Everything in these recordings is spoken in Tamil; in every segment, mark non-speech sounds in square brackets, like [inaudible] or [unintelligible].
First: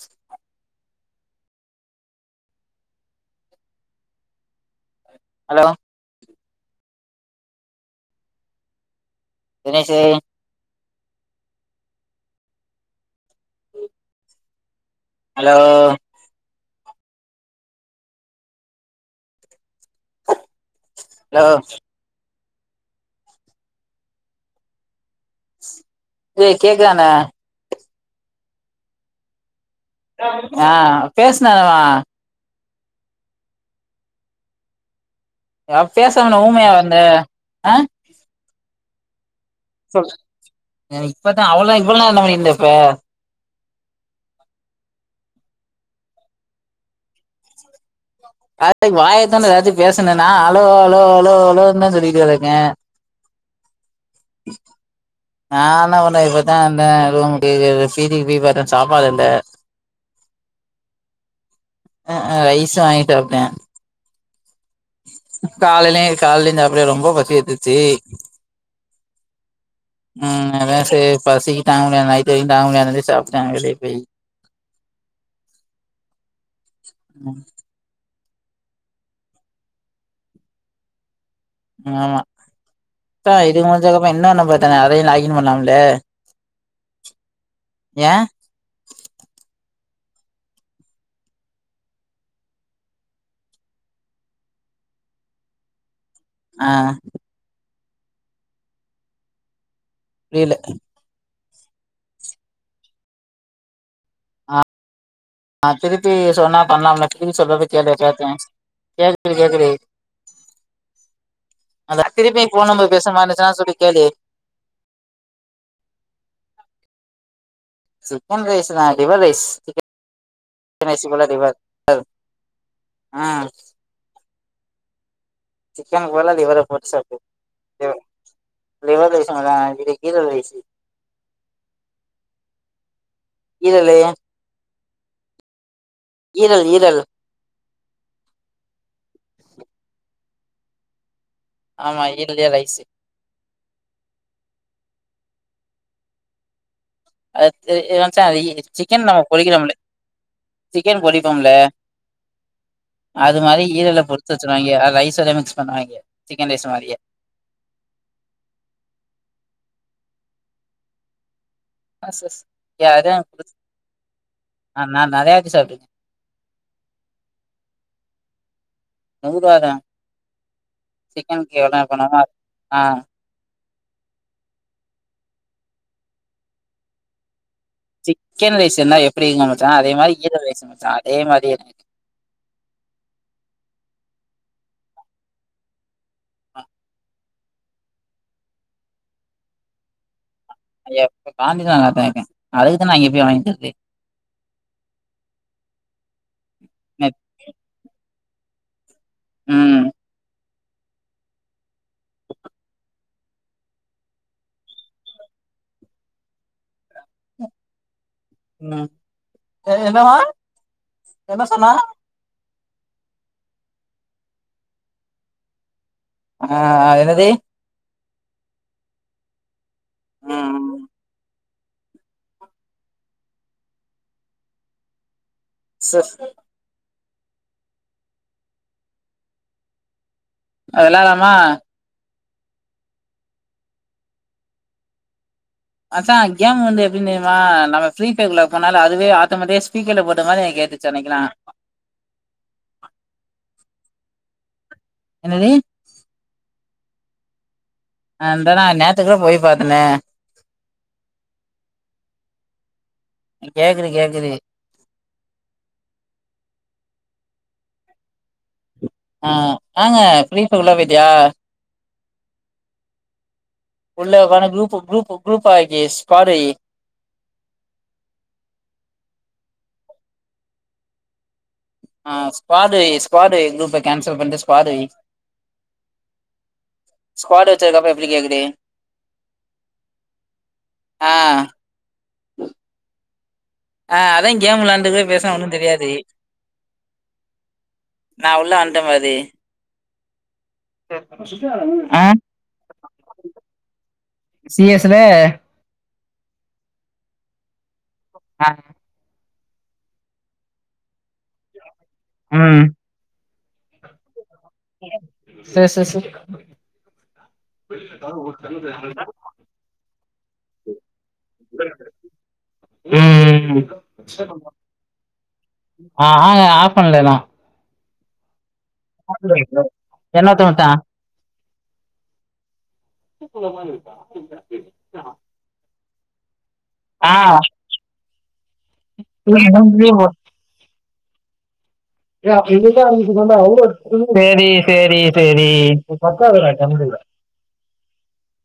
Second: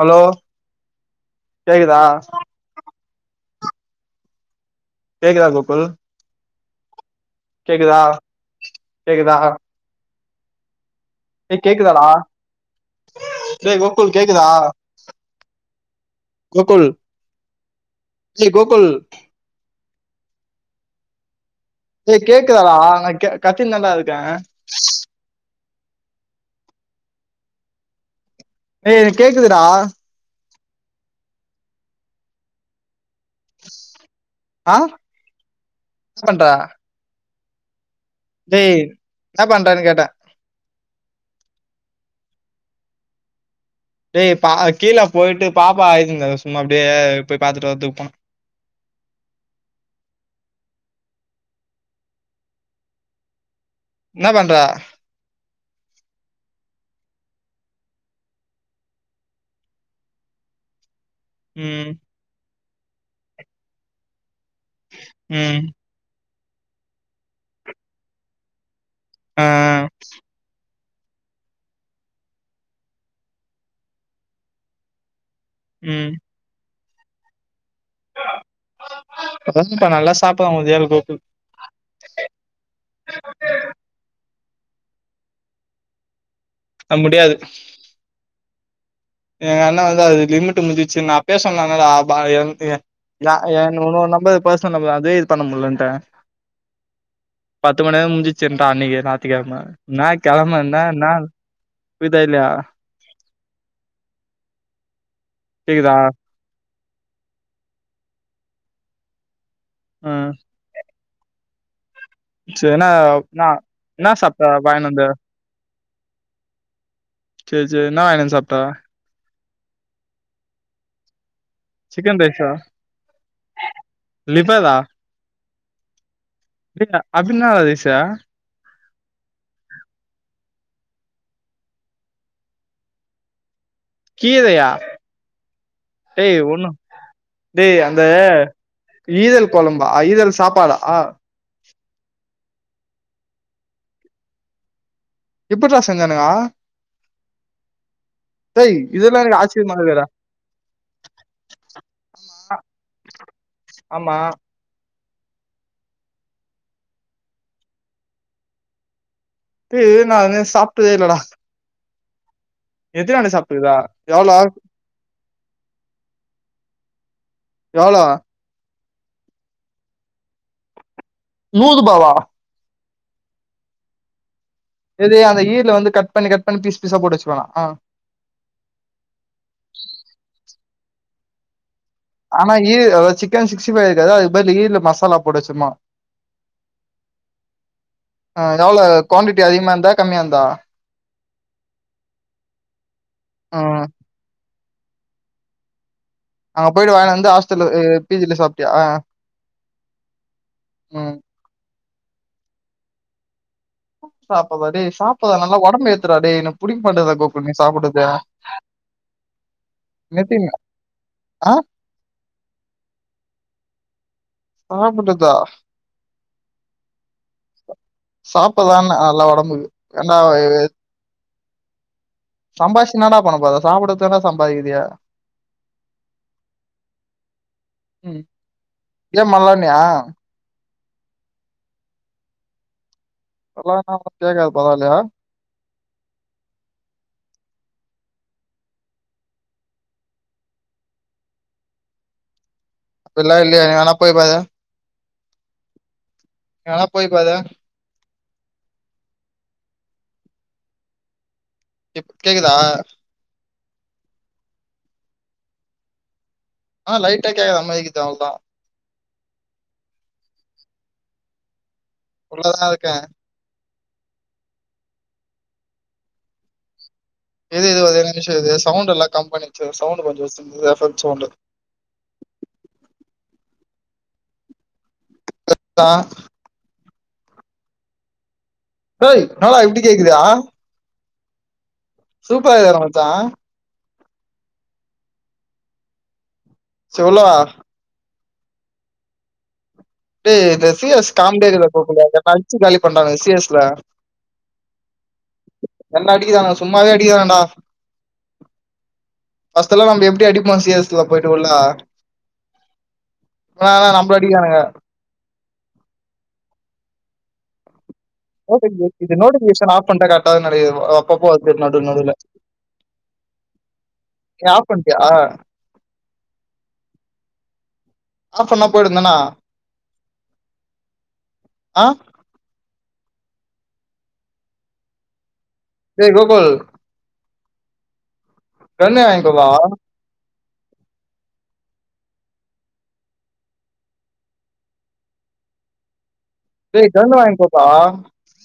ஹலோ கேக்குதா கேக்குதா ஹலோ கோகுல் கேக்குதா கேக்குதா தினேஷ்ஷு ஏ கேக்குதடா ஏ கோகுல் கேக்குதா ஹலோ கோகுல் லேய் கோகுல் ஹலோ லேய் கேக்குதாடா நா கத்தின்னு தாண்டா இருக்க ஏ கேக்குதா என்ன ஏய் எனக் கேக்குதுடா ஆ பேசுனவ ஆ ஏ பேசாம என்ன ஊமையாவ இருந்த ஆ லேய் என்ன பண்றங் சொல் இப்பதா அவ்வளா இவ்வள நேர என்ன பண்ணிருந்த இப்ப டேய் பா கீழ போயிட்டு பாப்பா ஆய்ருந்தா சும்மா அப்டியே போய் பாத்துட்டு வரதுக்கு போன அத வாயத்தொன்னு ஏதாச்சு பேசுனா என்னா அலோ அலோ அலோ அலோனு தா சொல்லிட்டு கெடக்க என்ன பண்ற நா என்ன பண்ணே இப்பத்தா வந்த ரூம் பீதிக்கு சீடிக்கு போய் பாத்த சாப்பாடு இல்ல இன் ஆடியபிள் ம் ஆ ஆ ரைஸ் வாங்கி சாப்ட்ட ம் காலையிலயு கால்லேந்து சாப்ல ரொம்ப பசி எத்துச்சு ஆ ம் அதா சேர் பசி தாங்க முடியாம நைட்டு வெரியு தாங்காதுனு சாப்ட வெளிய போய் ம் ம் அதாங்கா நல்லா சாப்புறா உதயா கோகுல் ஆமா தா இது முடிஞ்சக்கப்ற என்னன்ன பாத்தாங்க அதயு லாகின் பண்லாம்ல்ல அ முடியாது ஏ எங்க அண்ணா வந்து அது லிமிட் முடிஞ்ச்சி நா அப்பேயே சொன்ன இல்லடா அ ப ஏ எ ய அ ஏ உன்னோரு நம்பரு பர்சனல் நம்பரு அதே இது பண்ண முல்லன்டாங்க ஆ பத்து மண் நேரோ முஞ்ச்சின்டா அன்னைக்கு நாத்திக்கெழம என்னா புரியல கெழம என்னா நாள் புரிதா இல்யா ஆ கேக்குதா திருப்பி சொன்னா பண்லாம்ல்ல திருப்பி சொல்றது கேளு கேட்டே கேக்குது கேக்குது ஆ அத திருப்பி ஃபோன் செரி என்னா நம்பர் பேசுற மாரி நா இருந்துச்சுன்னா சொல்லி கேளு என்ன சாப்ட்ட வாய்னுவந்த சேரி சேரி என்னா வாங்கினு வந்து சிக்கன் சாப்ட்ட ரைஸ் நா லிவர் ரைஸ் சிக்கன் ரைஸ் போல ரிவர் சிக்கன் ரைஸா லிவரா சிக்கன்கு பதிலா லிவர போட்டு டேய் சாப்டு அப்டி என்னடா லிவர ரைஸு லிவர் ரைஸு அதா இது கீர ரைஸு ஈரல்லயா கீரையா டேய் ஈரல் ஒன்னு ஈரல் டேய் அந்த ஈரல் கொழம்பா ஈரல் சாப்பாடா ஆமா ஈரல்லையே ரைஸு எப்பட்றா செஞ்சானுங்க அத்து ஏ மச்சா வெய் டேய் சிக்கன் இதெல்லா நம்ம எனக்கு பொறிக்கிறமில்ல ஆச்சரியமா இருக்குடா சிக்கன் பொறிப்பமில்ல அது மாரி ஈரல ஆமா பொறுச்சி வச்சு பன்னுவாய்ங்க அ ரைஸ்ல மிக்ஸ் பண்ணுவாய்ங்க சிக்கன் ரைஸ் மாரியே து நானு சாப்ட்டதே இல்லடா எ அது எத்தினாண்ட சாப்ட்டுருக்குடா எவ்ளோ அ நா நெறைய வாட்டி சாப்ட்ருக்க எவ்ளோ நூரூவா தா சிக்கனுக்கு எவ்ளோ நூறுபாவா பணமோ ஆ எது அந்த ஈர்ல வந்து கட் பண்ணி கட் பண்ணி பீஸ் பீஸா போட்டு வச்சுருவாங்லா ஆ சிக்கன் ரைஸ் இருந்தா எப்டிங்க மச்சா அதே மாரி ஈரல் ரைஸு மச்சா அதே மாரியே ஆனா ஈ அத சிக்கன் சிக்ஸ்டி ஃபைவ் இருக்காத அதுக் பதிலு ஈர்லு மசாலா போட்டு வச்சம்மா ஆ ஆ எவ்ள கூவாண்டிட்டி அதிகமா இருந்தா கம்மியா இருந்தா காந்தி நல்லாத்தா இருக்க அதுக்கு தா நா இப்டி வாய்ங்கிறது ம் அங்க போயிட்டு வாங்கினு நெட் வந்து ஹாஸ்டல்ல அ பி ஜில சாப்ட்டியா ம் ம் உ சாப்புறா டே சாப்புறா நல்லா ஒடம்ப ஏத்துறா டே என்ன புடிக்க மாட்டாது போக்குண்ணே சாப்டுதே ம் எ என்னவா நித்தினு என்ன ஆ சொன்னா சாப்புடுதா ஆ என்னது சாப்புதான நல்லா ஒடம்பு ஏண்டா ம் சம்பாச்சுஎன்னடா பண்ண போர சாப்பிடறதுக்கு தானே சம்பாதிக்கிரிய சஃ ஏ மல்லண்ணியா அதல்லா லாமா அல்ல நா நாம் கி யே கா பாதலயா மச்சா கேம் வந்து எப்டினு தெரிமா நம் ஃப்ரீஃபைய்யர்க்குள்ள போனாலு அதுவே ஆட்டமெதிக்கா ஸ்பீக்கர்ல போட்ட மாதிரி என கேக்து சென்னைக்குலா அப்பல்லா இல்லியே எங்கனா போய் பாரு என்னது எங்கனா போய்ப்பாரு நாந்த நா நேத்து கூட போய் பாத்தனே இப் கேக்குதா கேக்குது கேக்குது ஆ லைட் ஆ கேகுத மாதி இக்கிது அவ்ள் தா ஆ வாங்க ஃப்ரிபேர் உள்ள போய்டியா உள்ளதா இருக்கே உள்ளே உக்கானு குரூப்பு குரூப்பு குரூப் ஆகிஸ் பாரே இது இது வந்து என்ன செய்து சவுண்ட் எல்லா கம்பன்னிச்சு சவுண்ட் கொஞ்சோ சவுண்ட் எபெக்ட் சவுண்டு ஆ ஸ்குவாடு ஸ்குவாடு குரூப்ப கேன்சல் பண்ணிட்டு ஸ்குவாடு வெய் க்ரெக்தா ஸ்க்வாட் வெச்சதுக்கு அப்றோ எப்டி கேக்குது ஏய் நாட இப்டி கேக்குதுஅ ஆ சூப்பரா இருக்குற மச்சா ஆ அதா கேம் விளையாண்டுக்னே பேசுனா ஒனு தெரியாது சொ உல்லவா நா உள்ள வன்ட்ட பாதி இந்த சிஎஸ் காம்டேரியால ஆ போகூடாது நம்ள அட்ச்சு காலி பண்டாங்க சிஎஸ்ல சி எஸ் ல என்ன அடிக்குதான சும்மாவே அடிக்கு தான்டா ஆ ஃபஸ்டு எல்லா நம்ப எப்டி அடிப்போ சீ எஸ் ல போயிட்டு உள்ள ம் கொனாலா நம்பள அடிகிரானுக செ செ செ வெள்ளிக்கழோ ஊர் நோட்டிபிகேஷன் ஆப் பண்ட கரெக்டாது நினைக்கிற அப்போ அப்போ வருது நடு நடுல ம் ம் ம் ஏ ஆப்ஃபன்டியா ஆ ஆ ஆப் பண்லேனா ஆஃப் பண்ணா போயிடுந்தான் என்ன தோட்டா ஆ [unintelligible] அ ஏய் கோகுல் ஆ தண்ணி வாங்கிட் வர்லாவா சேரி சேரி சேரி டேய் கன்னு வாங்கி குர்றா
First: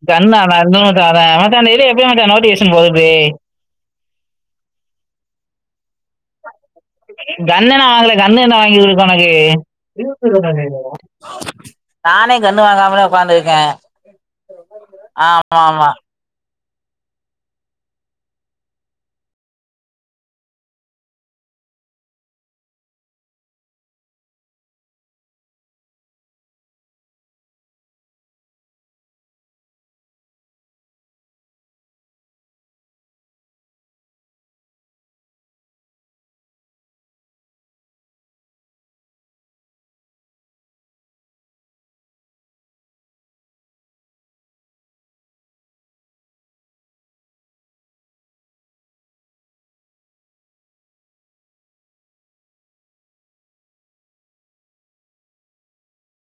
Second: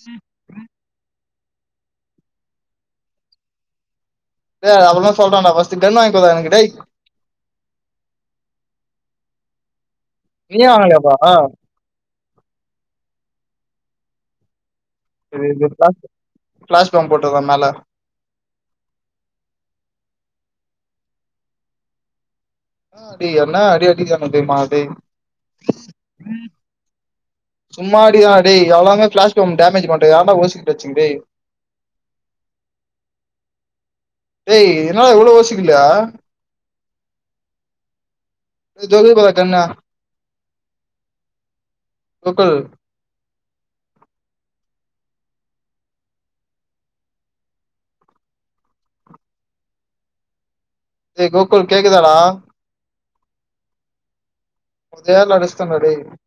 கன்னா [unintelligible] எப்டி மச்சா நோட்டிபிகேஷன் போகுதிப்டி டேய் அத அப்பறமா சொல்றான்டா ஃபஸ்டு கன் வாங்க்குடா எனக்கு டேய் கன்னே நா வாங்ல கண்னே என்டா வாங்கிக்கு உனக்கு நீயே வாங்கலையாப்பா [unintelligible] நானே கன்னு வாங்காமதா உக்காந்துருக்க இது இது பிளாஸ் பிளாஸ் கம் போட்டதா மேல என்னா டேய் என்னா அடி அடிக்கறாங்க தெரிமா டேய் சும்மா அடிக்கிறா டேய் எல்லாமே ஃப்ளாஸ் கம் டேமேஜ் பண்ட்ருக்கா [unintelligible] டேய் ஏய் என்னடா இவ்வள யோசிக்கில [unintelligible] டென்னா கோகுல் டேய் கோகுல் கேக்குதாடா உதயாள அடிச்டான்டா டேய்